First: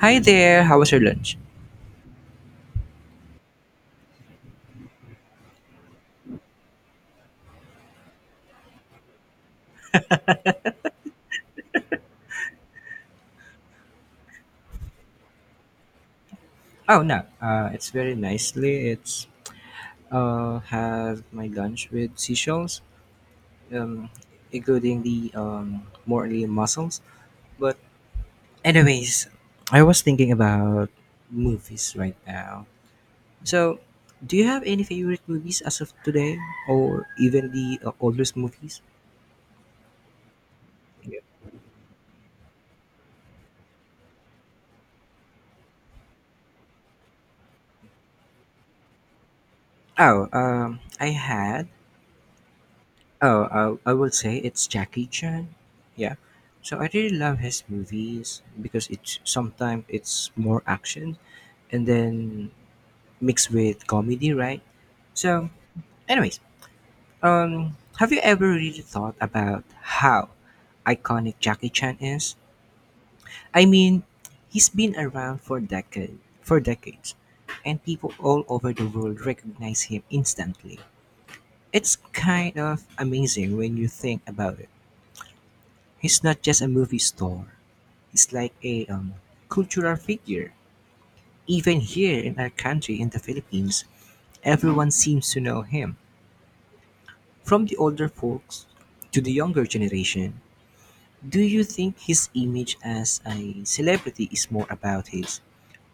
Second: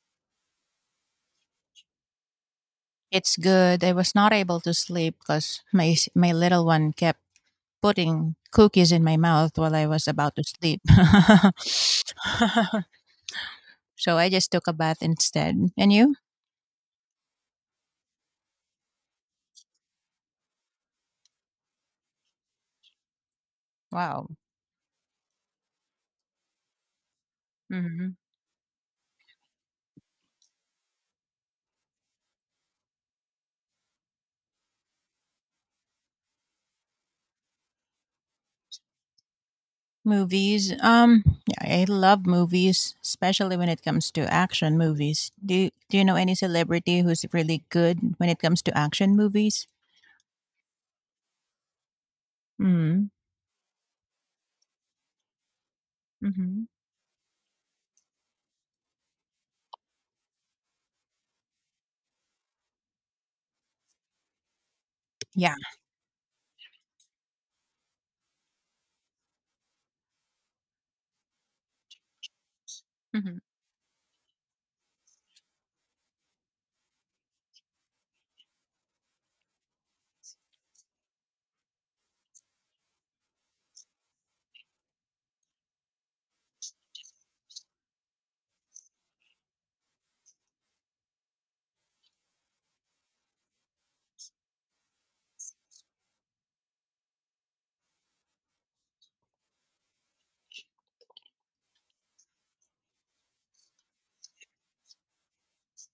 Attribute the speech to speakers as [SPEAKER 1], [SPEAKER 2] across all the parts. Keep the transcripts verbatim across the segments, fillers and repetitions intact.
[SPEAKER 1] Hi there. How was your lunch?
[SPEAKER 2] It's good. I was not able to sleep because my s- my little one kept putting cookies in my mouth while I was about to sleep. So I just took a bath instead. And you?
[SPEAKER 1] Oh no, uh, it's very nicely. It's uh, had my lunch with seashells, um,
[SPEAKER 2] Wow.
[SPEAKER 1] including the um, mortally mussels. But
[SPEAKER 2] hmm
[SPEAKER 1] anyways, I was thinking about movies right now. So, do you have any favorite movies as of today, or even the uh, oldest movies?
[SPEAKER 2] Movies.
[SPEAKER 1] Yeah.
[SPEAKER 2] Um, yeah, I love movies, especially when it comes to action movies. Do you, Do you know any celebrity who's really good when it comes to action movies?
[SPEAKER 1] Oh, um, I had
[SPEAKER 2] Mm-hmm.
[SPEAKER 1] Oh, I, I will say it's Jackie Chan. Yeah.
[SPEAKER 2] Mm-hmm.
[SPEAKER 1] So I really love his movies because it's sometimes it's more action and then mixed with comedy, right? So,
[SPEAKER 2] Yeah.
[SPEAKER 1] anyways, um, have you ever really thought about how iconic Jackie Chan is?
[SPEAKER 2] hmm
[SPEAKER 1] I mean, he's been around for decade, for decades, and people all over the world recognize him instantly. It's kind of amazing when you think about it. He's not just a movie star. He's like a um, cultural figure. Even here in our country, in the Philippines, everyone seems to know him. From the older folks to the younger generation, do you think his image as a celebrity is more about his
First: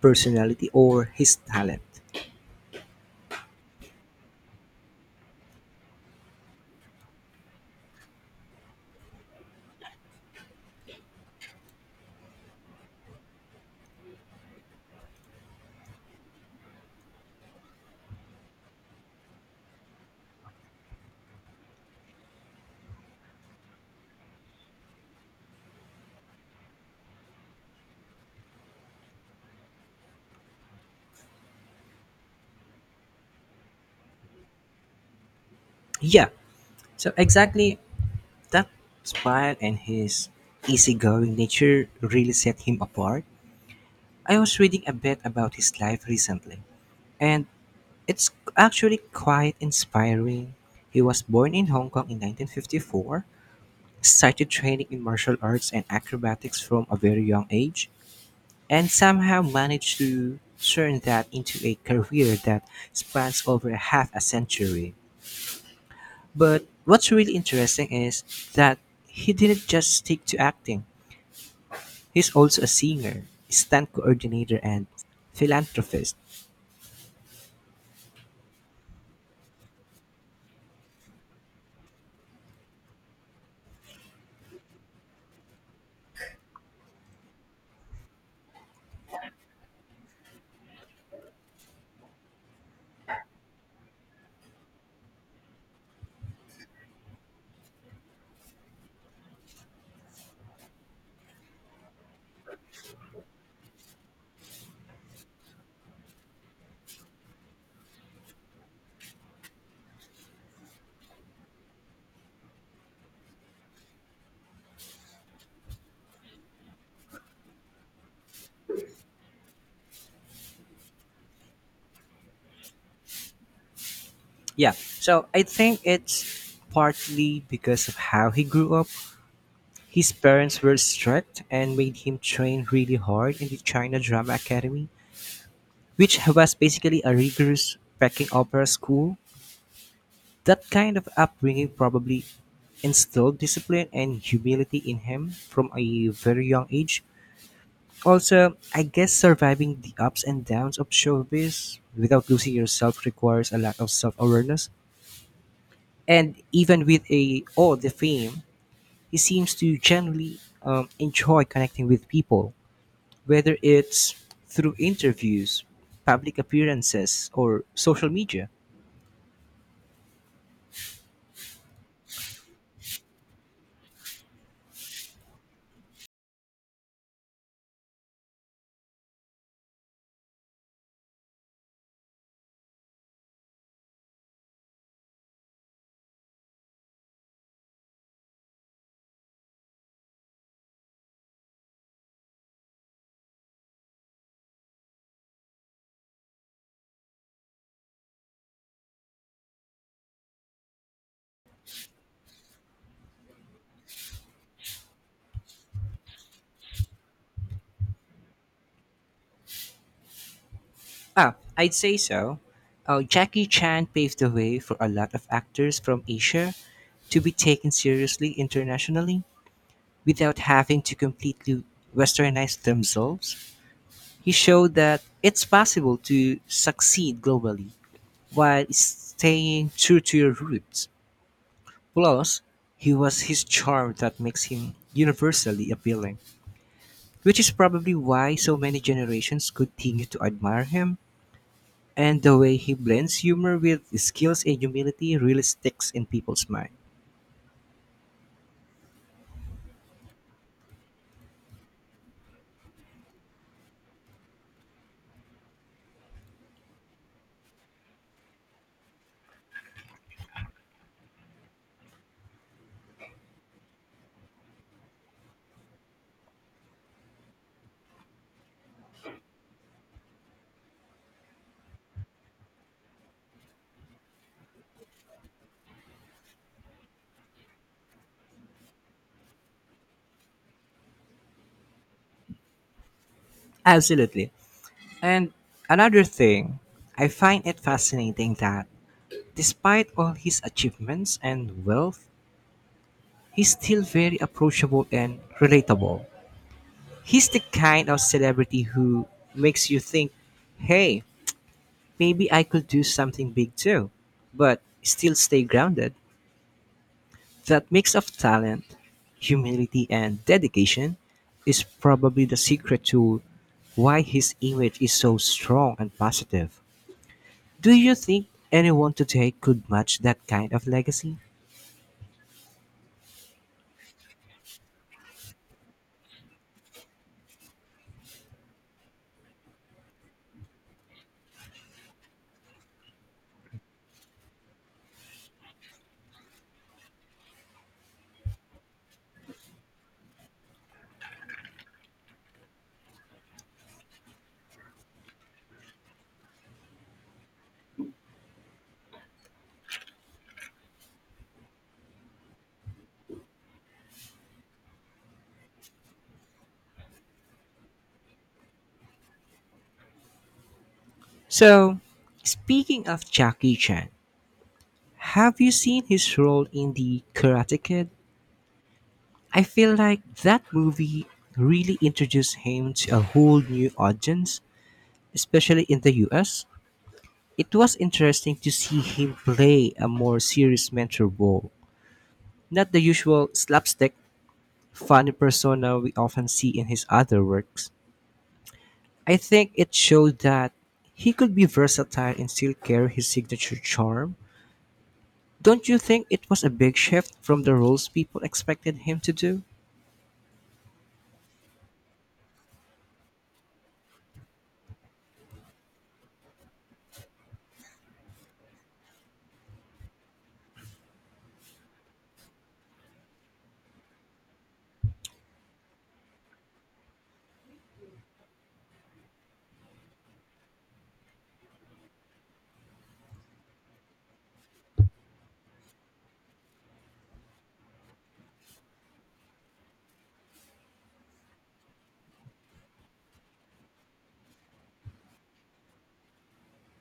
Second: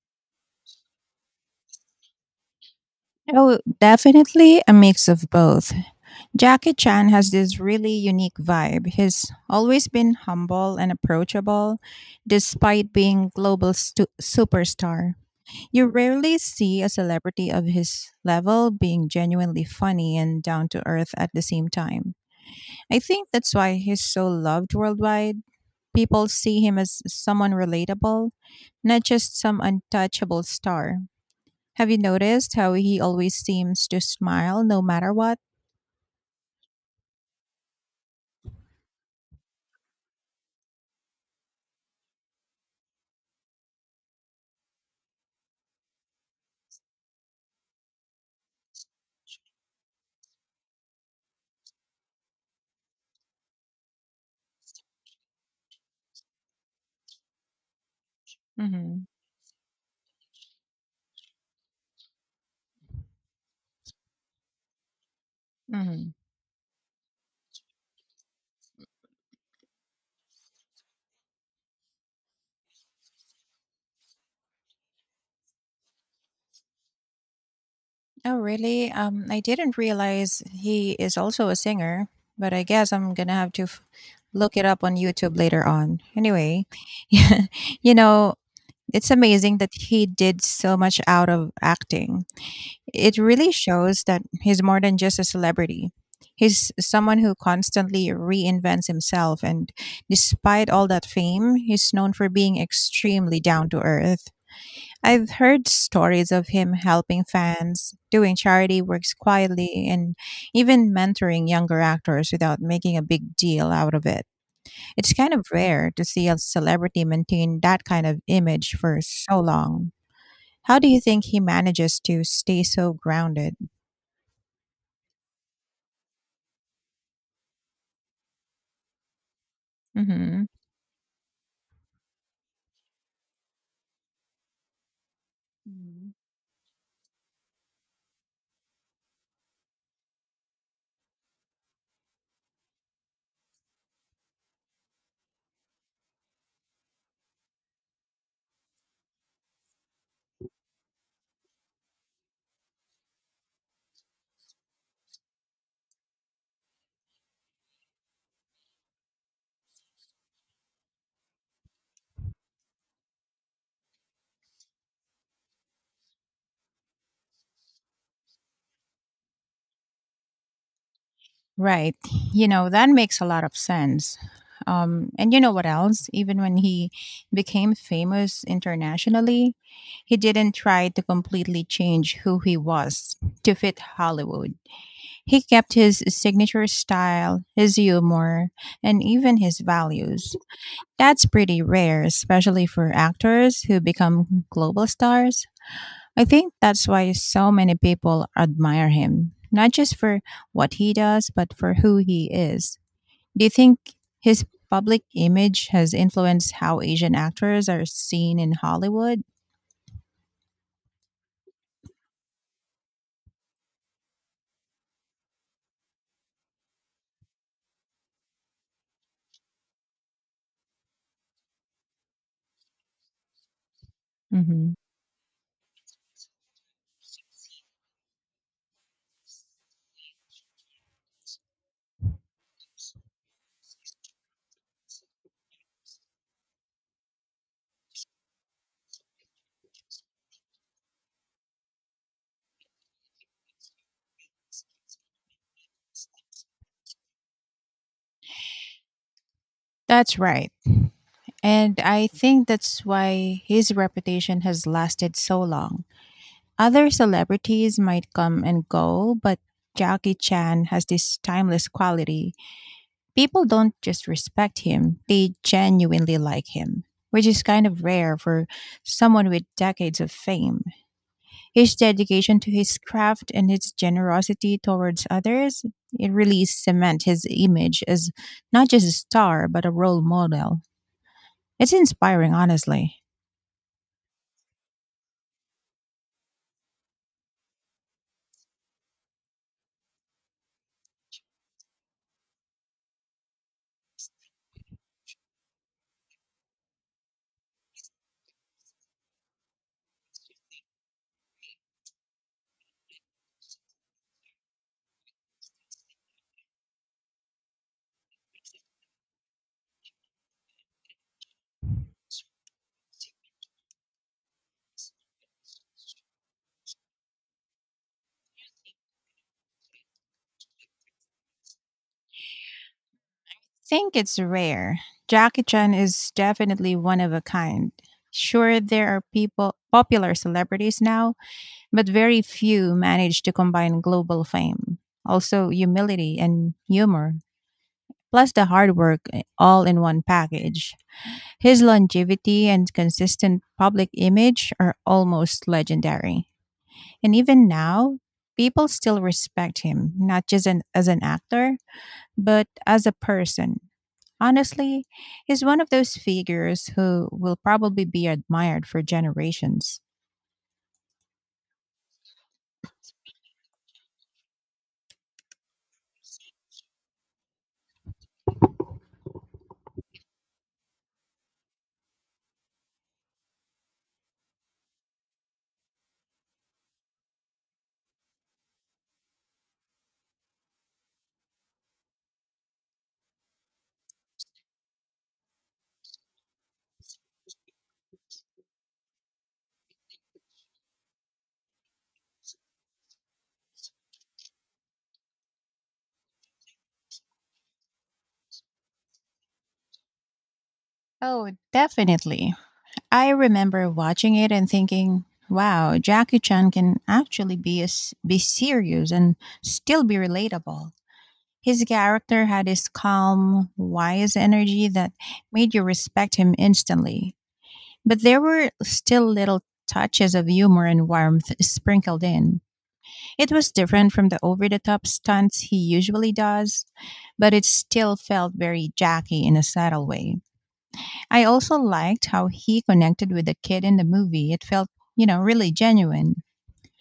[SPEAKER 1] personality or his talent?
[SPEAKER 2] Oh, definitely a mix of both. Jackie Chan has this really unique vibe. He's always been humble and approachable, despite being global stu- superstar. You rarely see a celebrity of his level being genuinely funny and down to earth at the same time. I think that's why he's so loved worldwide. People see him as someone relatable, not just some untouchable star. Have you noticed how he always seems to smile no matter what?
[SPEAKER 1] Yeah, so exactly that style and his easygoing nature really set him apart. I was reading a bit about his life recently, and it's actually quite inspiring. He was born in Hong Kong in nineteen fifty-four, started training in martial arts and acrobatics from a very young age, and
[SPEAKER 2] hmm
[SPEAKER 1] somehow managed to turn that into a career that spans over half a century. But what's really interesting is that he didn't just stick to acting. He's also a singer, stunt coordinator, and philanthropist.
[SPEAKER 2] Oh, really? Um, I didn't realize he is also a singer, but I guess I'm gonna have to f- look it up on YouTube later on. Anyway, you know, it's amazing that he did so much out of acting. It really shows that he's more than just a celebrity. He's someone who constantly reinvents himself, and despite all that fame, he's known for being extremely down to earth. I've heard stories of him helping fans, doing charity works quietly, and even mentoring younger actors without making a big deal out of it. It's kind of rare to see a celebrity maintain that kind of image for so long. How do you think he manages to stay so grounded?
[SPEAKER 1] Yeah, so I think it's partly because of how he grew up. His
[SPEAKER 2] hmm
[SPEAKER 1] parents were strict and made him train really hard in the China Drama Academy, which was basically a rigorous Peking opera school. That kind of upbringing probably instilled discipline and humility in him from a very young age. Also, I guess surviving the ups and downs of showbiz without losing yourself requires a lot of self awareness. And even with a all the fame, he seems to generally um, enjoy connecting with people whether it's through interviews, public appearances, or social media.
[SPEAKER 2] Right. You know, that makes a lot of sense. Um, and you know what else? Even when he became famous internationally, he didn't try to completely change who he was to fit Hollywood. He kept his signature style, his humor, and even his values. That's pretty rare, especially for actors who become global stars. I think that's why so many people admire him, not just for what he does, but for who he is. Do you think his public image has influenced how Asian actors are seen in Hollywood?
[SPEAKER 1] Ah, I'd say so. Uh, Jackie Chan paved the way for a lot of actors from Asia to be taken seriously internationally without having to completely westernize themselves. He
[SPEAKER 2] hmm
[SPEAKER 1] showed that it's possible to succeed globally while staying true to your roots. Plus, he was his charm that makes him universally appealing, which is probably why so many generations continue to admire him. And the way he blends humor with skills and humility really sticks in people's mind.
[SPEAKER 2] That's right. And I think that's why his reputation has lasted so long. Other celebrities might come and go, but Jackie Chan has this timeless quality. People don't just respect him, they genuinely like him, which is kind of rare for someone with decades of fame. His dedication to his craft and his generosity towards others, it really cement his image as not just a star, but a role model. It's inspiring, honestly.
[SPEAKER 1] Absolutely. And another thing, I find it fascinating that despite all his achievements and wealth, he's still very approachable and relatable. He's the kind of celebrity who makes you think, hey, maybe I could do something big too, but still stay grounded. That mix of talent, humility, and dedication is probably the secret to why his image is so strong and positive. Do you think anyone today could match that kind of legacy?
[SPEAKER 2] Think it's rare. Jackie Chan is definitely one of a kind. Sure, there are people, popular celebrities now, but very few manage to combine global fame, also humility and humor, plus the hard work eh, all in one package. His longevity and consistent public image are almost legendary. And even now, people still respect him, not just an, as an actor, but as a person. Honestly, he's one of those figures who will probably be admired for generations.
[SPEAKER 1] So, speaking of Jackie Chan, have you seen his role in The Karate Kid? I feel like that movie really introduced him to a whole new audience, especially in the U S. It was interesting to see him play a more serious mentor role, not the usual slapstick, funny persona we often see in his other works. I think it showed that he could be versatile and still carry his signature charm. Don't you think it was a big shift from the roles people expected him to do?
[SPEAKER 2] Oh, definitely. I remember watching it and thinking, wow, Jackie Chan can actually be, as be serious and still be relatable. His character had this calm, wise energy that made you respect him instantly. But there were still little touches of humor and warmth sprinkled in. It was different from the over the top stunts he usually does, but it still felt very Jackie in a subtle way. I also liked how he connected with the kid in the movie. It felt, you know, really genuine.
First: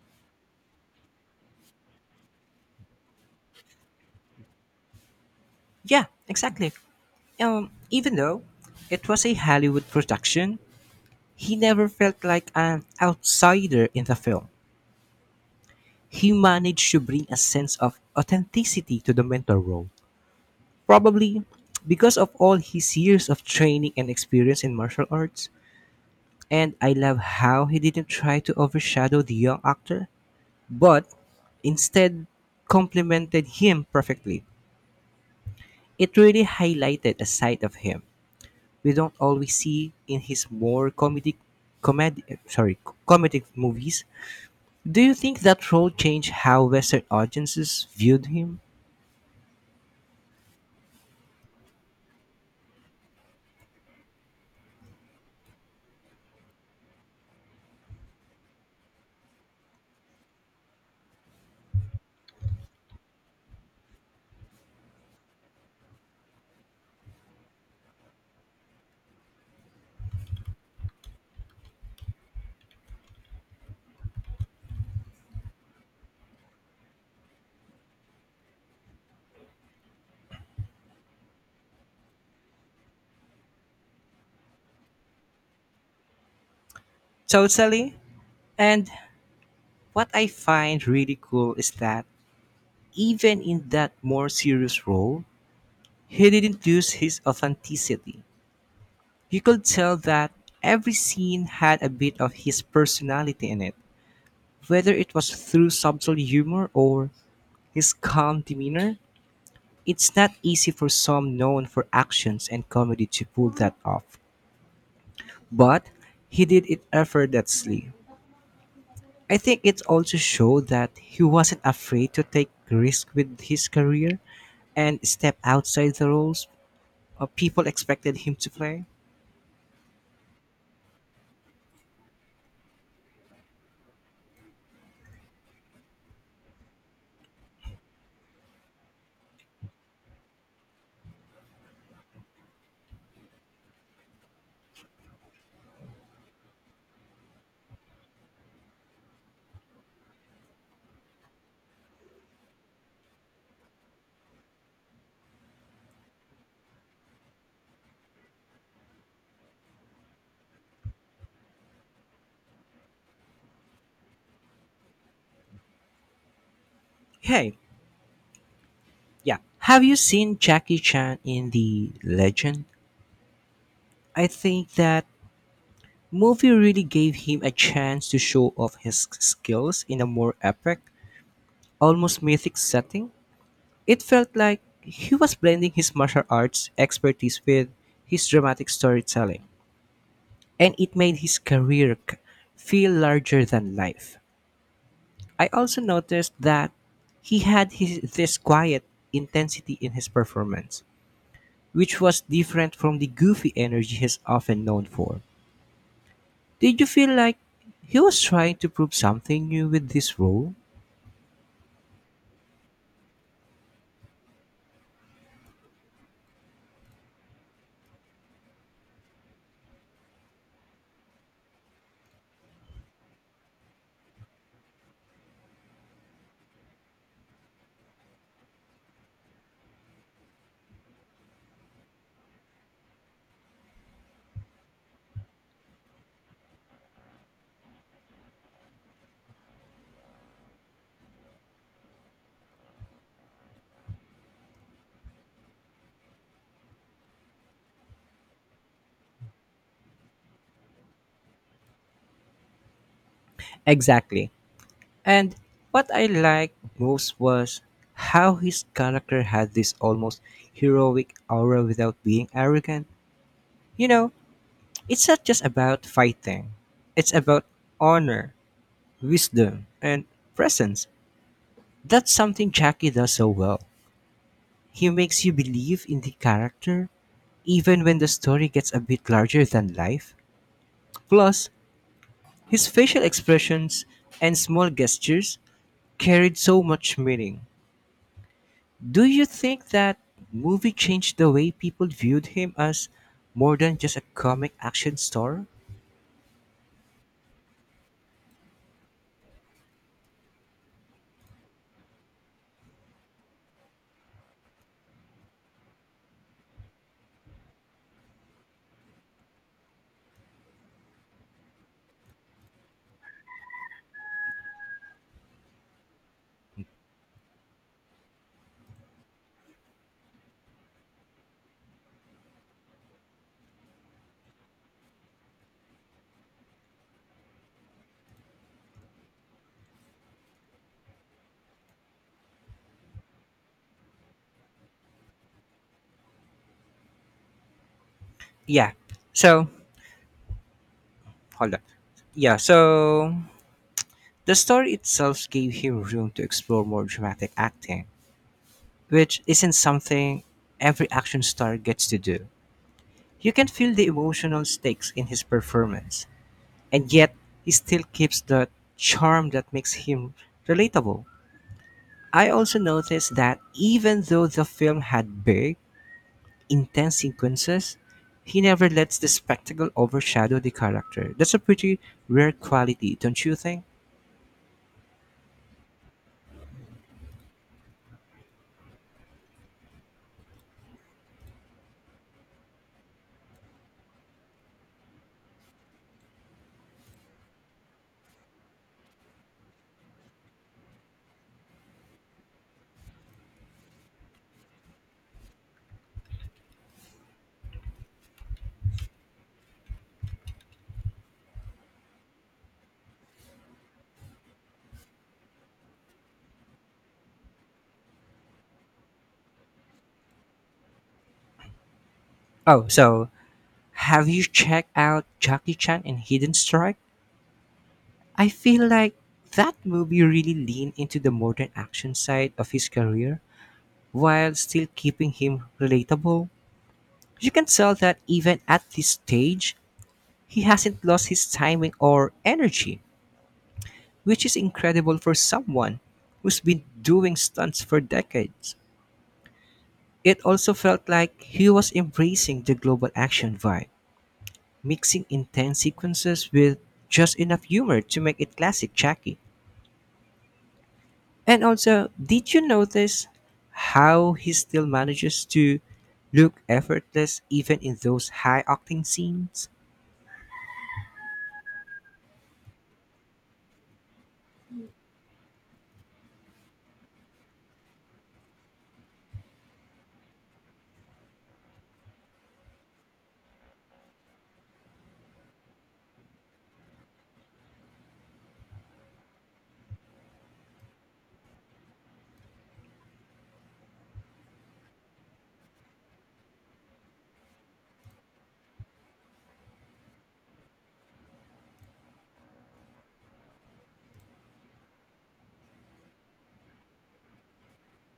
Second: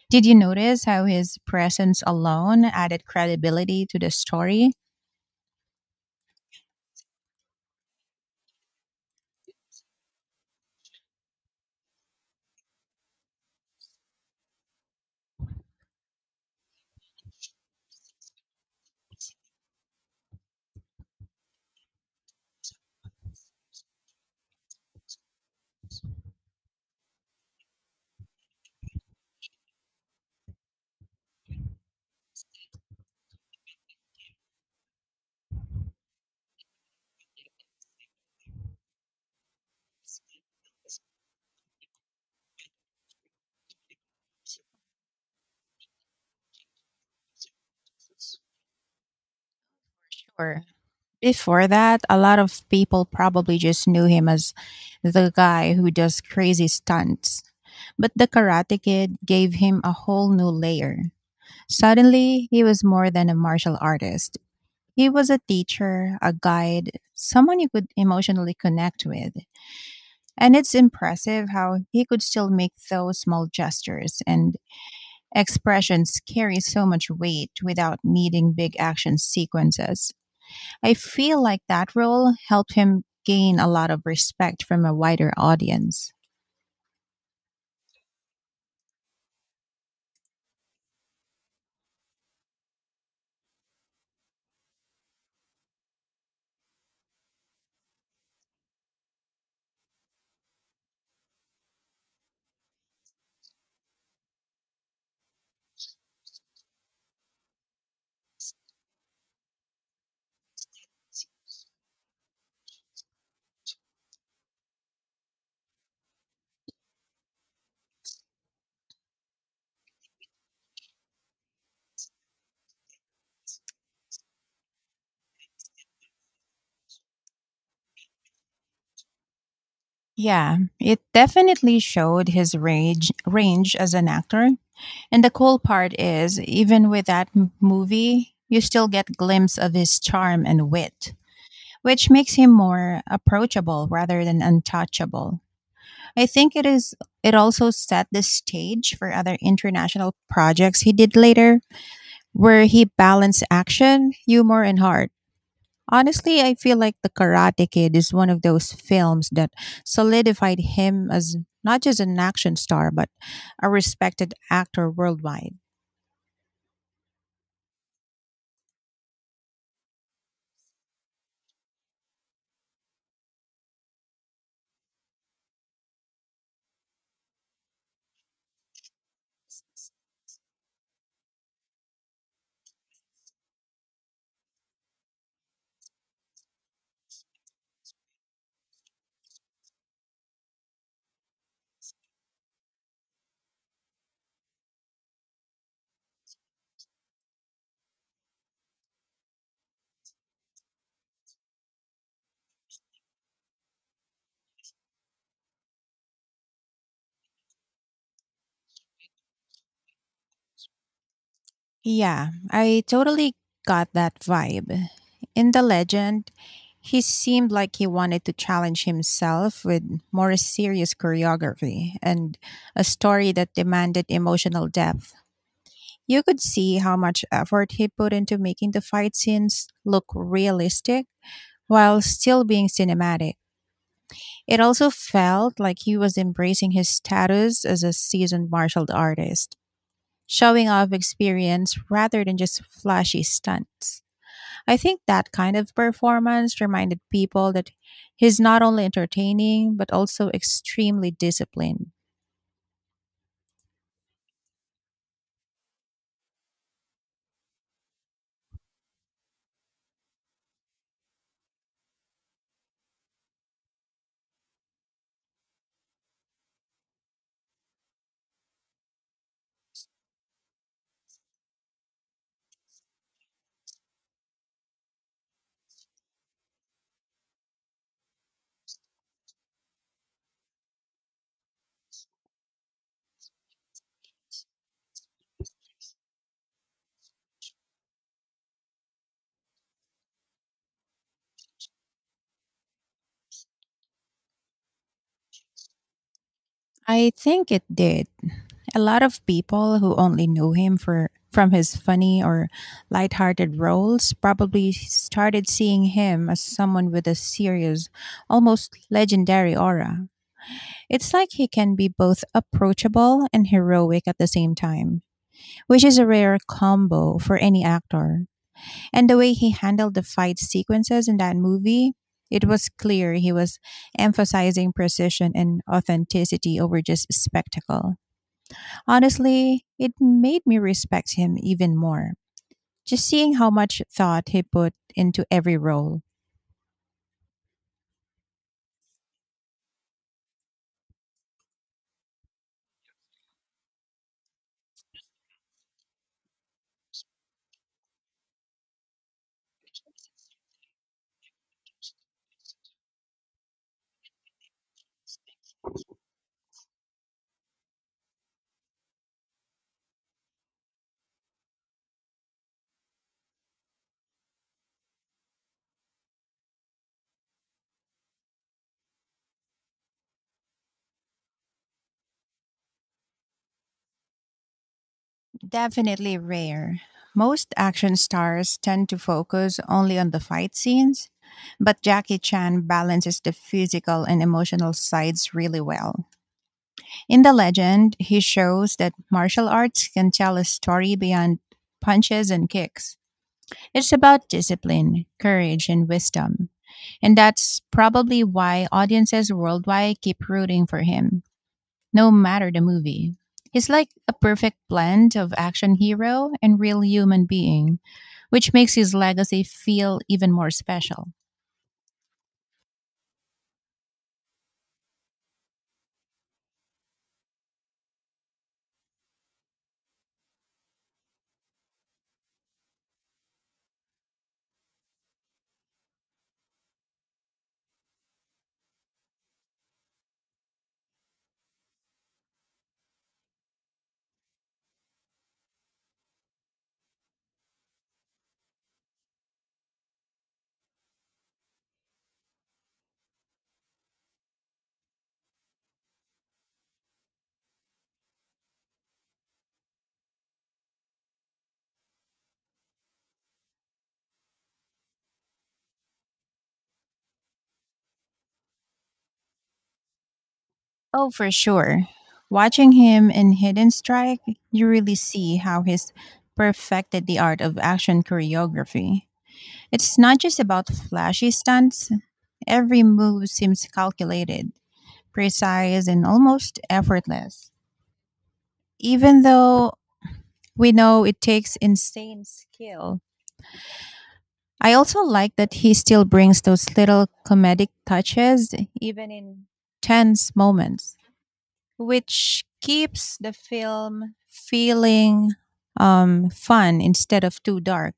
[SPEAKER 2] Did you notice how his presence alone added credibility to the story?
[SPEAKER 1] Yeah, exactly. Um, even though it was a Hollywood production, he never felt like an outsider in the film. He managed to bring a sense of authenticity to the mentor role. Probably because of all his years of training and experience in martial arts. And I love how he didn't try to overshadow the young actor, but instead complemented him perfectly. It really highlighted a side of him we don't always see in his more comedic comedy sorry comedic movies. Do you think that role changed how Western audiences viewed him?
[SPEAKER 2] Or before that, a lot of people probably just knew him as the guy who does crazy stunts. But the Karate Kid gave him a whole new layer. Suddenly, he was more than a martial artist. He was a teacher, a guide, someone you could emotionally connect with. And it's impressive how he could still make those small gestures and expressions carry so much weight without needing big action sequences. I feel like that role helped him gain a lot of respect from a wider audience.
[SPEAKER 1] Totally. And what I find really cool is that even in that more serious role, he didn't lose his authenticity. You could tell that every scene had a bit of his personality in it. Whether it was through subtle humor or his calm demeanor, it's not easy for some known for actions and comedy to pull that off. But he did it effortlessly. I think it also showed that he wasn't afraid to take risk with his career and step outside the roles uh, people expected him to play.
[SPEAKER 2] Yeah, it definitely showed his range range as an actor. And the cool part is, even with that m- movie, you still get glimpse of his charm and wit, which makes him more approachable rather than untouchable. I think it is it also set the stage for other international projects he did later where he balanced action, humor and heart. Honestly, I feel like The Karate Kid is one of those films that solidified him as not just an action star but a respected actor worldwide.
[SPEAKER 1] Hey, yeah. Have you seen Jackie Chan in The Legend? I think that movie really gave him a chance to show off his skills in a more epic, almost mythic setting. It felt like he was blending his martial arts expertise with his dramatic storytelling, and it made his career k- feel larger than life. I also noticed that he had his, this quiet intensity in his performance, which was different from the goofy energy he's often known for. Did you feel like he was trying to prove something new with this role?
[SPEAKER 2] Yeah, I totally got that vibe. In the legend, he seemed like he wanted to challenge himself with more serious choreography and a story that demanded emotional depth. You could see how much effort he put into making the fight scenes look realistic while still being cinematic. It also felt like he was embracing his status as a seasoned martial artist showing off experience rather than just flashy stunts. I think that kind of performance reminded people that he's not only entertaining, but also extremely disciplined.
[SPEAKER 1] Exactly. And what I liked most was how his character had this almost heroic aura without being arrogant. You know, it's not just about fighting. It's about honor, wisdom, and presence. That's something Jackie does so well. He makes you believe in the character even when the story gets a bit larger than life. Plus, his facial expressions and small gestures carried so much meaning. Do you think that movie changed the way people viewed him as more than just a comic action star?
[SPEAKER 2] I think it did. A lot of people who only knew him for from his funny or lighthearted roles probably started seeing him as someone with a serious, almost legendary aura. It's like he can be both approachable and heroic at the same time, which is a rare combo for any actor. And the way he handled the fight sequences in that movie, it was clear he was emphasizing precision and authenticity over just spectacle. Honestly, it made me respect him even more. Just seeing how much thought he put into every role.
[SPEAKER 1] Yeah. So, hold on. Yeah, so the story itself gave him room to explore more dramatic acting, which isn't something every action star gets to do. You can feel the emotional stakes in his performance, and yet he still keeps the charm that makes him relatable. I also noticed that even though the film had big, intense sequences, he never lets the spectacle overshadow the character. That's a pretty rare quality, don't you think?
[SPEAKER 2] Definitely rare. Most action stars tend to focus only on the fight scenes, but Jackie Chan balances the physical and emotional sides really well. In the legend, he shows that martial arts can tell a story beyond punches and kicks. It's about discipline, courage, and wisdom. And that's probably why audiences worldwide keep rooting for him, no matter the movie. He's like a perfect blend of action hero and real human being, which makes his legacy feel even more special.
[SPEAKER 1] Oh, so have you checked out Jackie Chan and Hidden Strike? I feel like that movie really leaned into the modern action side of his career while still keeping him relatable. You can tell that even at this stage, he hasn't lost his timing or energy, which is incredible for someone who's been doing stunts for decades. It also felt like he was embracing the global action vibe, mixing intense sequences with just enough humor to make it classic Jackie. And also, did you notice how he still manages to look effortless even in those high octane scenes?
[SPEAKER 2] Oh, for sure. Watching him in Hidden Strike, you really see how he's perfected the art of action choreography. It's not just about flashy stunts, every move seems calculated, precise, and almost effortless. Even though we know it takes insane skill, I also like that he still brings those little comedic touches, even in tense moments, which keeps the film feeling um, fun instead of too dark.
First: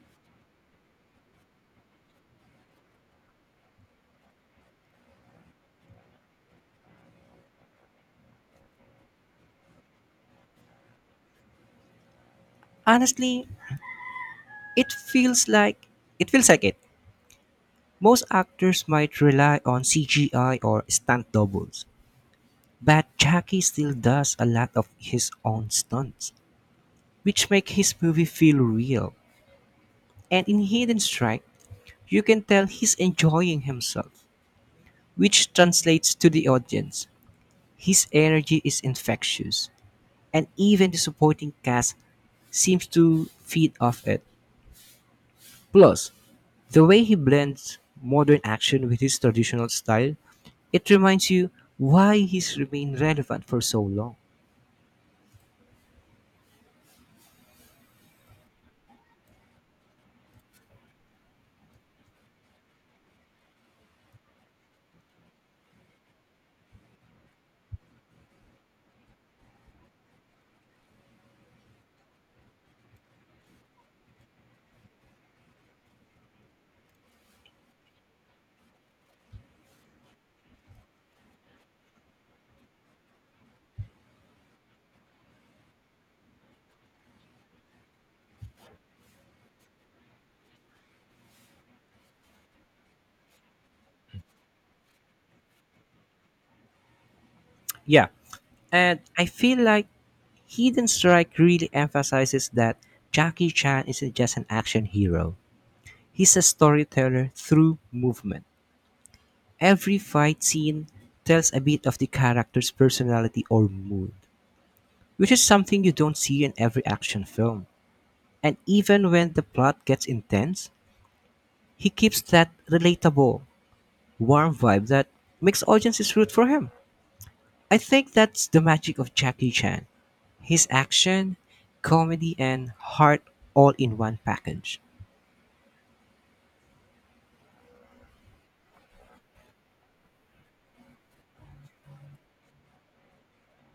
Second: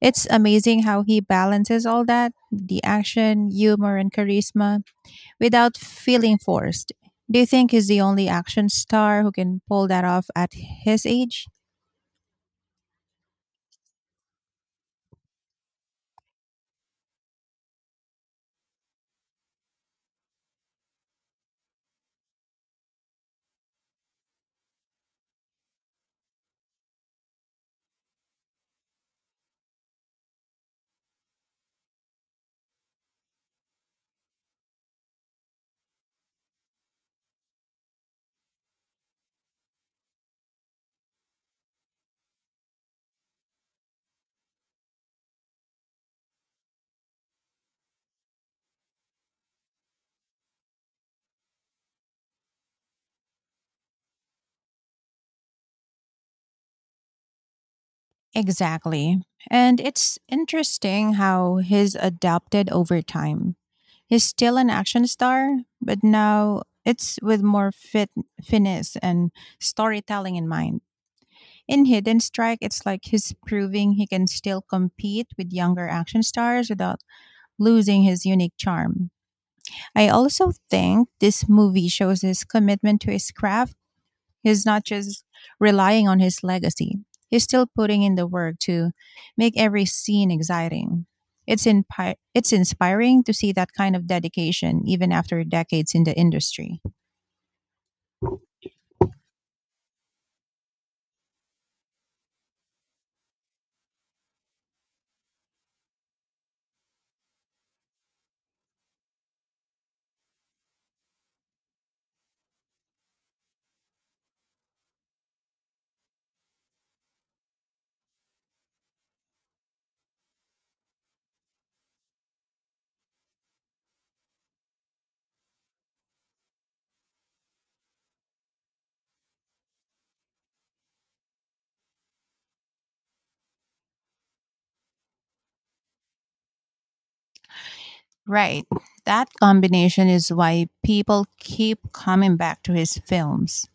[SPEAKER 2] It's amazing how he balances all that the action, humor, and charisma without feeling forced. Do you think he's the only action star who can pull that off at his age?
[SPEAKER 1] Honestly, it feels like it feels like it. Most actors might rely on C G I or stunt doubles, but Jackie still does a lot of his own stunts, which make his movie feel real. And in Hidden Strike, you can tell he's enjoying himself, which translates to the audience. His energy is infectious, and even the supporting cast seems to feed off it. Plus, the way he blends modern action with his traditional style, it reminds you why he's remained relevant for so long.
[SPEAKER 2] Exactly. And it's interesting how he's adapted over time. He's still an action star, but now it's with more fit, finesse and storytelling in mind. In Hidden Strike, it's like he's proving he can still compete with younger action stars without losing his unique charm. I also think this movie shows his commitment to his craft. He's not just relying on his legacy, he's still putting in the work to make every scene exciting. It's, impi- it's inspiring to see that kind of dedication even after decades in the industry.
[SPEAKER 1] Yeah, and I feel like Hidden Strike really emphasizes that Jackie Chan isn't just an action hero. He's a storyteller through movement. Every fight scene tells a bit of the character's personality or mood, which is something you don't see in every action film. And even when the plot gets intense, he keeps that relatable, warm vibe that makes audiences root for him. I think that's the magic of Jackie Chan. His action, comedy, and heart all in one package.
[SPEAKER 2] Right. That combination is why people keep coming back to his films.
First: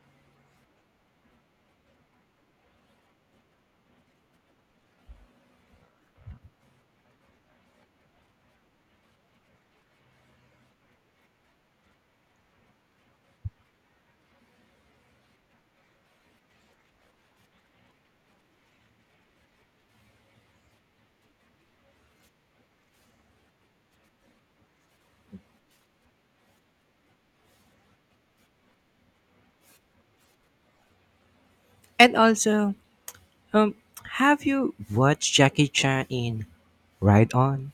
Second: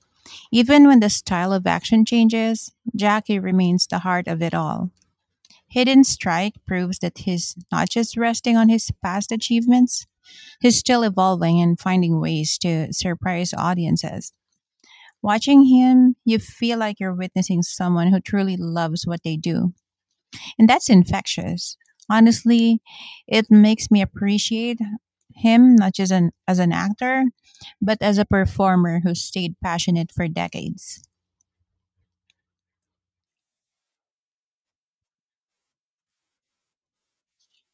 [SPEAKER 2] Even when the style of action changes, Jackie remains the heart of it all. Hidden Strike proves that he's not just resting on his past achievements, he's still evolving and finding ways to surprise audiences. Watching him, you feel like you're witnessing someone who truly loves what they do and that's infectious. Honestly, it makes me appreciate him not just an, as an actor, but as a performer who stayed passionate for decades.
[SPEAKER 1] And also, um, have you watched Jackie Chan in Ride On?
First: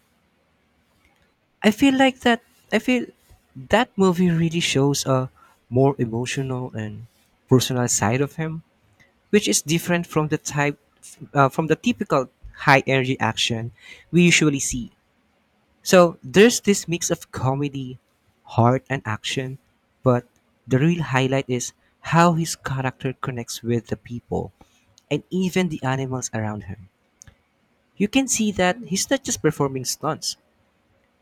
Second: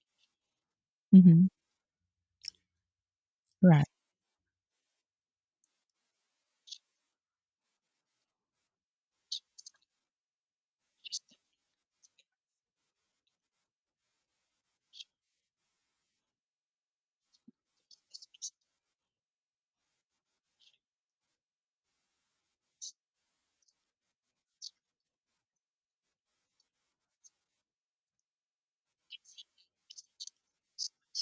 [SPEAKER 2] hmm
[SPEAKER 1] I feel like that. I feel
[SPEAKER 2] Right.
[SPEAKER 1] that movie really shows a more emotional and personal side of him, which is different from the type uh, from the typical high energy action we usually see. So there's this mix of comedy, heart, and action, but the real highlight is how his character connects with the people and even the animals around him. You can see that he's not just performing stunts;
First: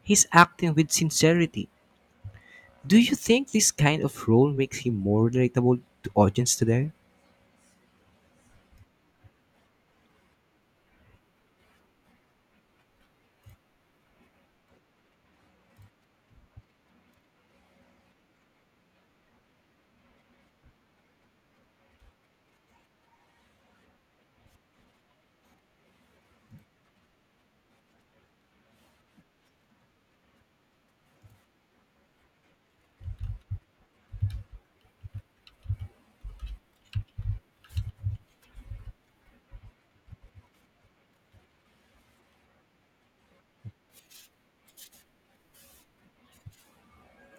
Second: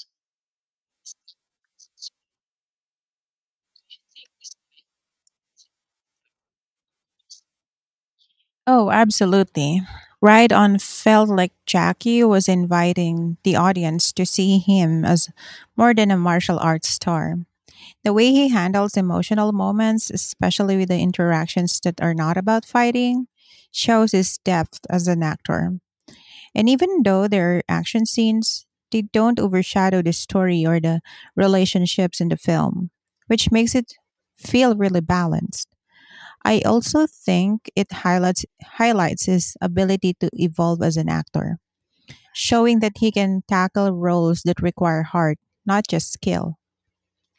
[SPEAKER 1] he's acting with sincerity. Do you think this kind of role makes him more relatable to audience today?
[SPEAKER 2] Oh, absolutely. Ride On felt like Jackie was inviting the audience to see him as more than a martial arts star. The way he handles emotional moments, especially with the interactions that are not about fighting, shows his depth as an actor. And even though there are action scenes, they don't overshadow the story or the relationships in the film, which makes it feel really balanced. I also think it highlights highlights his ability to evolve as an actor, showing that he can tackle roles that require heart, not just skill.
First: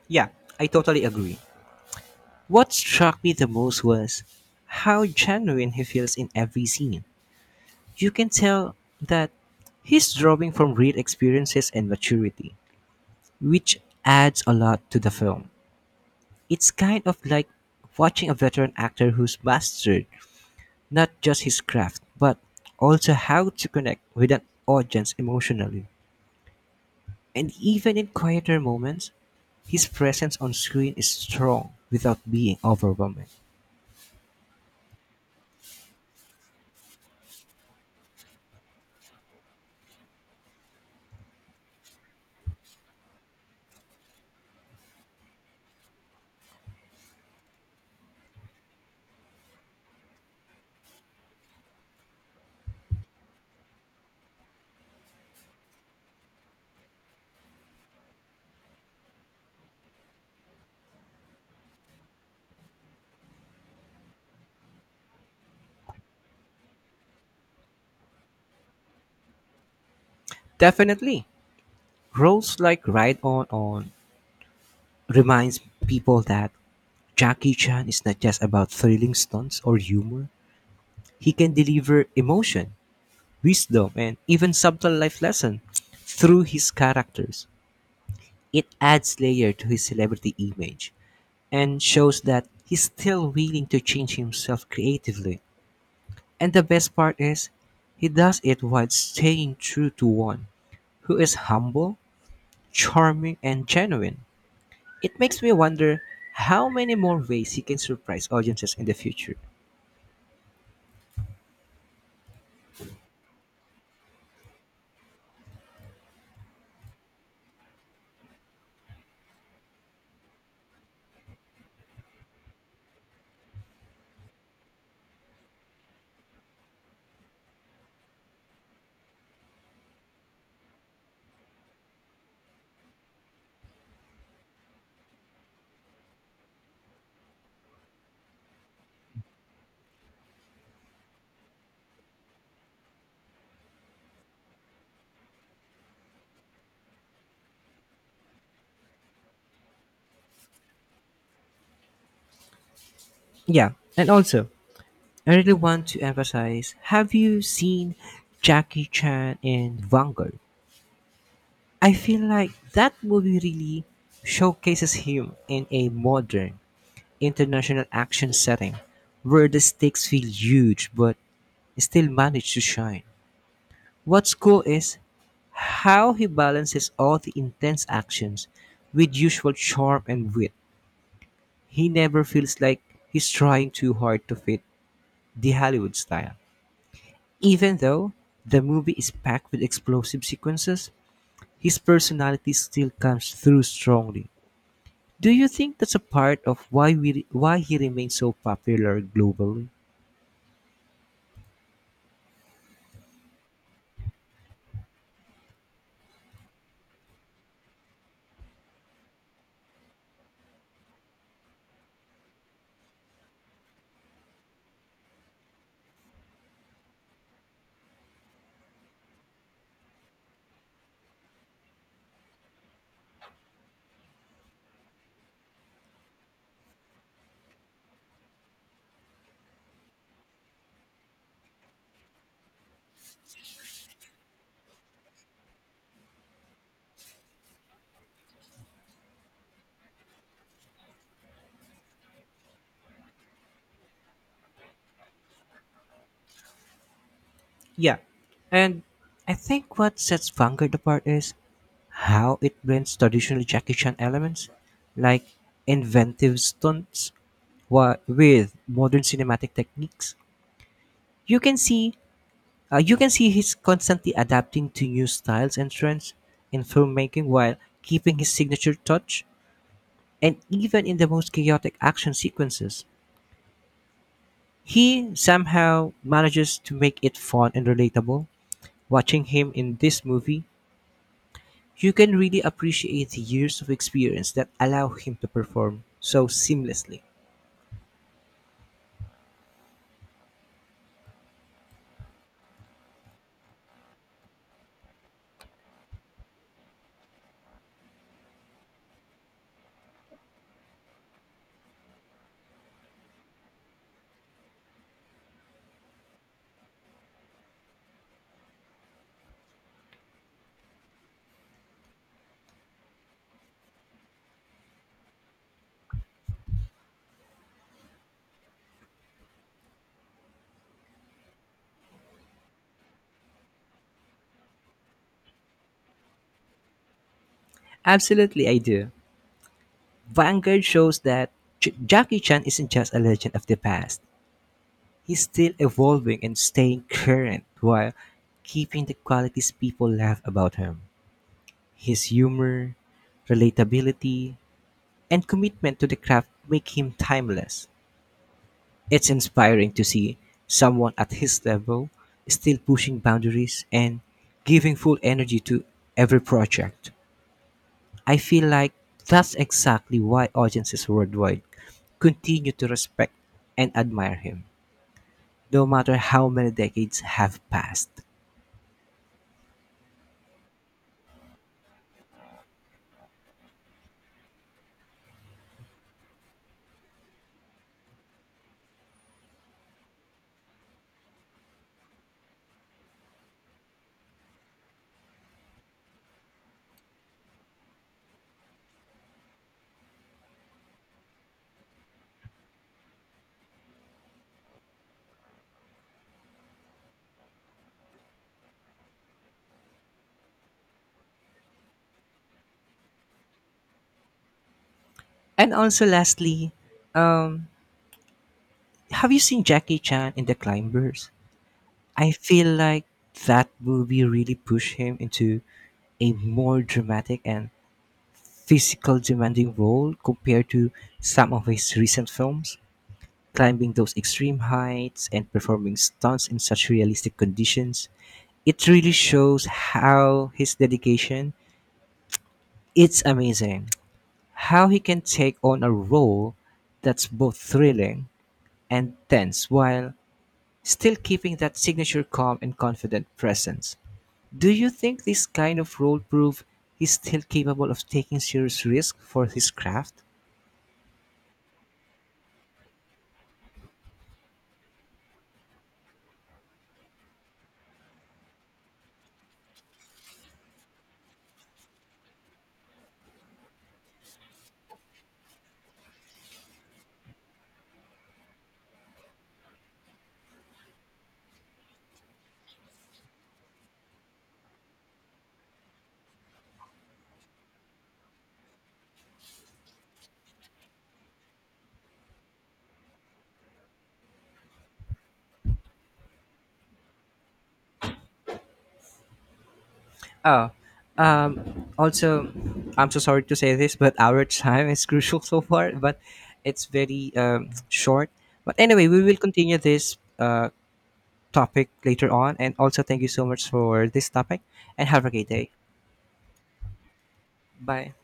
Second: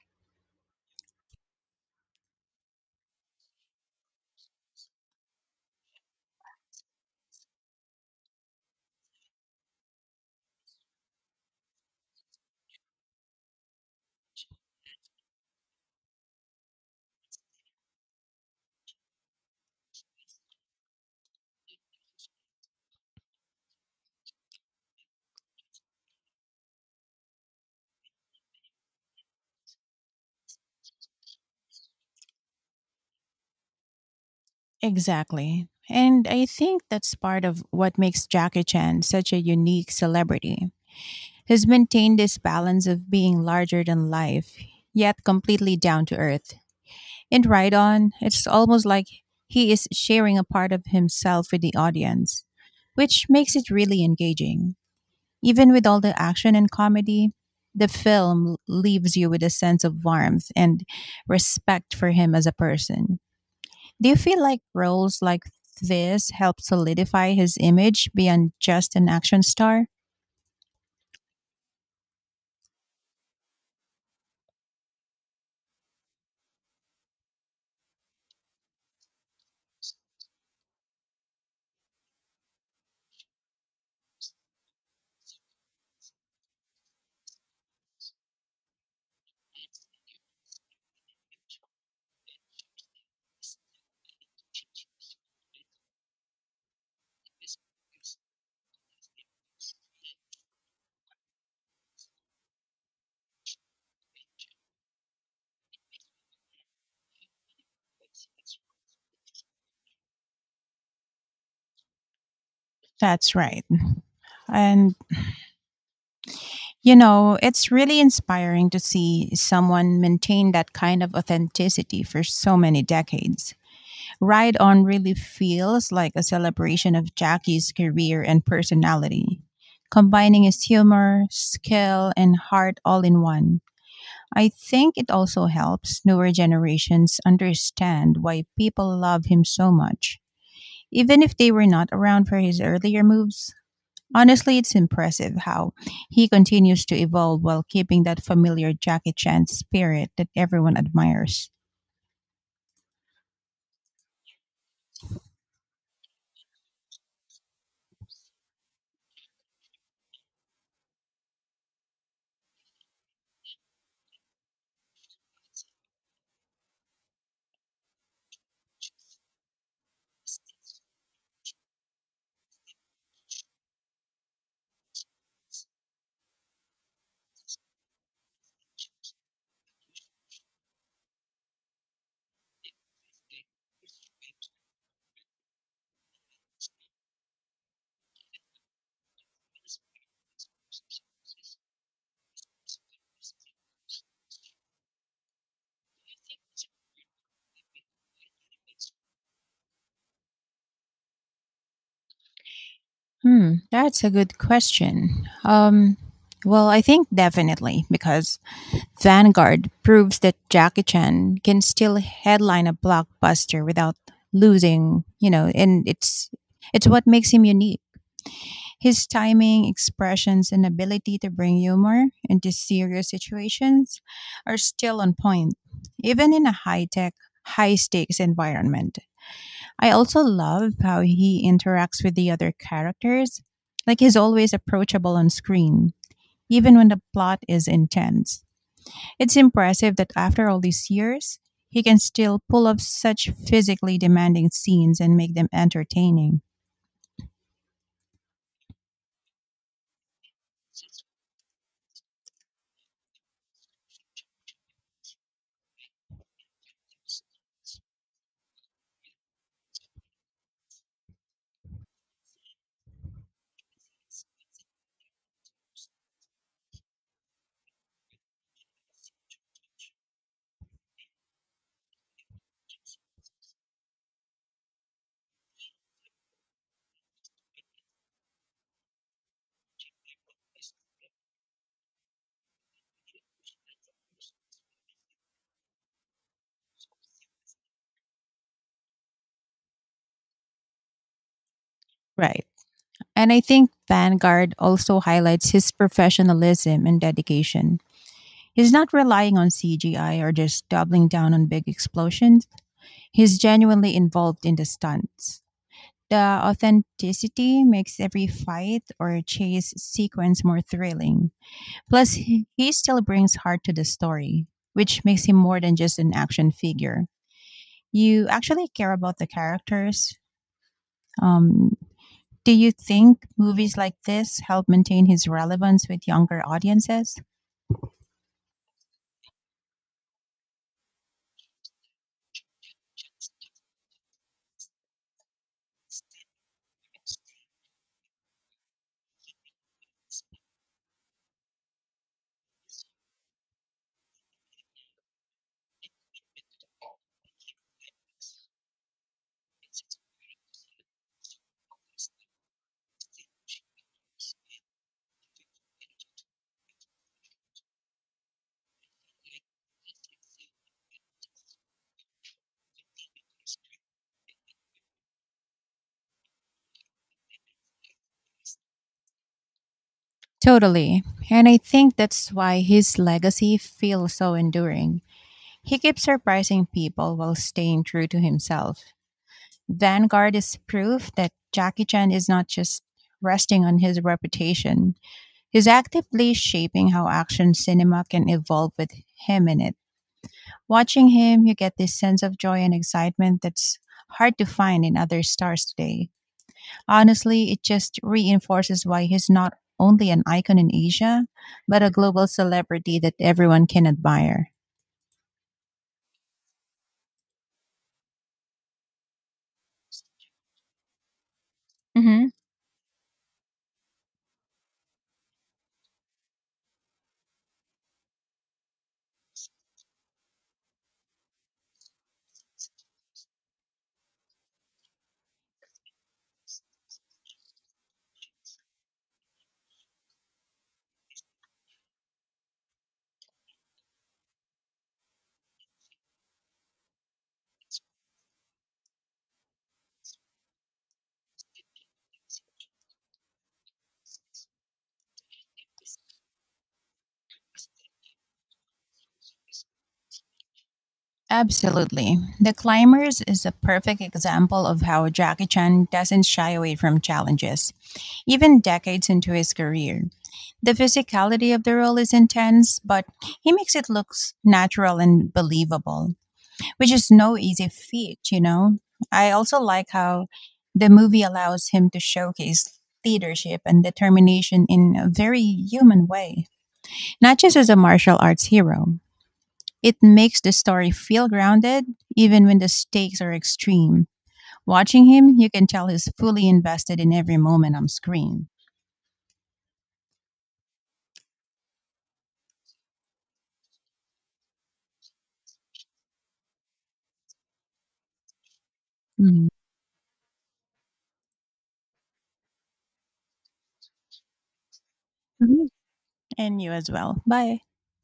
[SPEAKER 1] Yeah, I totally agree. What struck me the most was how genuine he feels in every scene. You can tell that he's drawing from real experiences and maturity, which adds a lot to the film. It's kind of like watching a veteran actor who's mastered not just his craft, but also how to connect with an audience emotionally. And even in quieter moments, his presence on screen is strong without being overwhelming.
[SPEAKER 2] Exactly. And I think that's part of what makes Jackie Chan such a unique celebrity. Has maintained this balance of being larger than life, yet completely down to earth. In Ride On, it's almost like he is sharing a part of himself with the audience, which makes it really engaging. Even with all the action and comedy, the film leaves you with a sense of warmth and respect for him as a person. Do you feel like roles like this help solidify his image beyond just an action star?
[SPEAKER 1] Definitely, roles like Ride On On reminds people that Jackie Chan is not just about thrilling stunts or humor. He can deliver emotion, wisdom, and even subtle life lesson through his characters. It adds layer to his celebrity image and shows that he's still willing to change himself creatively. And the best part is, he does it while staying true to one who is humble, charming, and genuine. It makes me wonder how many more ways he can surprise audiences in the future.
[SPEAKER 2] That's right. And you know, it's really inspiring to see someone maintain that kind of authenticity for so many decades. Ride On really feels like a celebration of Jackie's career and personality, combining his humor, skill, and heart all in one. I think it also helps newer generations understand why people love him so much. Even if they were not around for his earlier moves, honestly, it's impressive how he continues to evolve while keeping that familiar Jackie Chan spirit that everyone admires.
[SPEAKER 1] Yeah, and also, I really want to emphasize have you seen Jackie Chan in Vanguard? I feel like that movie really showcases him in a modern, international action setting where the stakes feel huge but still manage to shine. What's cool is how he balances all the intense actions with usual charm and wit. He never feels like he's trying too hard to fit the Hollywood style. Even though the movie is packed with explosive sequences, his personality still comes through strongly. Do you think that's a part of why we why he remains so popular globally?
[SPEAKER 2] Hmm, that's a good question. Um, well, I think definitely because Vanguard proves that Jackie Chan can still headline a blockbuster without losing, you know, and it's it's what makes him unique. His timing, expressions, and ability to bring humor into serious situations are still on point, even in a high tech, high stakes environment. I also love how he interacts with the other characters. Like he's always approachable on screen, even when the plot is intense. It's impressive that after all these years, he can still pull off such physically demanding scenes and make them entertaining.
[SPEAKER 1] Yeah. And I think what sets Vanguard apart is how it blends traditional Jackie Chan elements, like inventive stunts, wa- with modern cinematic techniques. You can see, uh, you can see he's constantly adapting to new styles and trends in filmmaking while keeping his signature touch. And even in the most chaotic action sequences, he somehow manages to make it fun and relatable. Watching him in this movie you can really appreciate the years of experience that allow him to perform so seamlessly.
[SPEAKER 2] Right. And I think Vanguard also highlights his professionalism and dedication. He's not relying on C G I or just doubling down on big explosions. He's genuinely involved in the stunts. The authenticity makes every fight or chase sequence more thrilling. Plus, he he still brings heart to the story, which makes him more than just an action figure. You actually care about the characters. Um, do you think movies like this help maintain his relevance with younger audiences?
[SPEAKER 1] Absolutely, I do. Vanguard shows that J- Jackie Chan isn't just a legend of the past. He's still evolving and staying current while keeping the qualities people love about him. His humor, relatability, and commitment to the craft make him timeless. It's inspiring to see someone at his level still pushing boundaries and giving full energy to every project. I feel like that's exactly why audiences worldwide continue to respect and admire him, no matter how many decades have passed.
[SPEAKER 2] Totally. And I think that's why his legacy feels so enduring. He keeps surprising people while staying true to himself. Vanguard is proof that Jackie Chan is not just resting on his reputation. He's actively shaping how action cinema can evolve with him in it. Watching him, you get this sense of joy and excitement that's hard to find in other stars today. Honestly, it just reinforces why he's not only an icon in Asia, but a global celebrity that everyone can admire.
[SPEAKER 1] And also, lastly, have you seen Jackie Chan in The Climbers? I
[SPEAKER 2] hmm
[SPEAKER 1] feel like that movie really pushed him into a more dramatic and physical demanding role compared to some of his recent films, climbing those extreme heights and performing stunts in such realistic conditions. It really shows how his dedication, it's amazing how he can take on a role that's both thrilling and tense while still keeping that signature calm and confident presence. Do you think this kind of role prove he's still capable of taking serious risk for his craft?
[SPEAKER 2] Absolutely. The Climbers is a perfect example of how Jackie Chan doesn't shy away from challenges, even decades into his career. The physicality of the role is intense, but he makes it look s- natural and believable, which is no easy feat, you know. I also like how the movie allows him to showcase leadership and determination in a very human way, not just as a martial arts hero. It makes the story feel grounded, even when the stakes are extreme. Watching him, you can tell he's fully invested in every moment on screen.
[SPEAKER 1] Oh, um, also, I'm so sorry to say this, but our time is crucial so far, but it's very um, short. But anyway, we will
[SPEAKER 2] Mhm.
[SPEAKER 1] continue this uh, topic later on. And also, thank you so much for this topic and have a great day.
[SPEAKER 2] Mhm. And you as well. Bye.
[SPEAKER 1] Bye.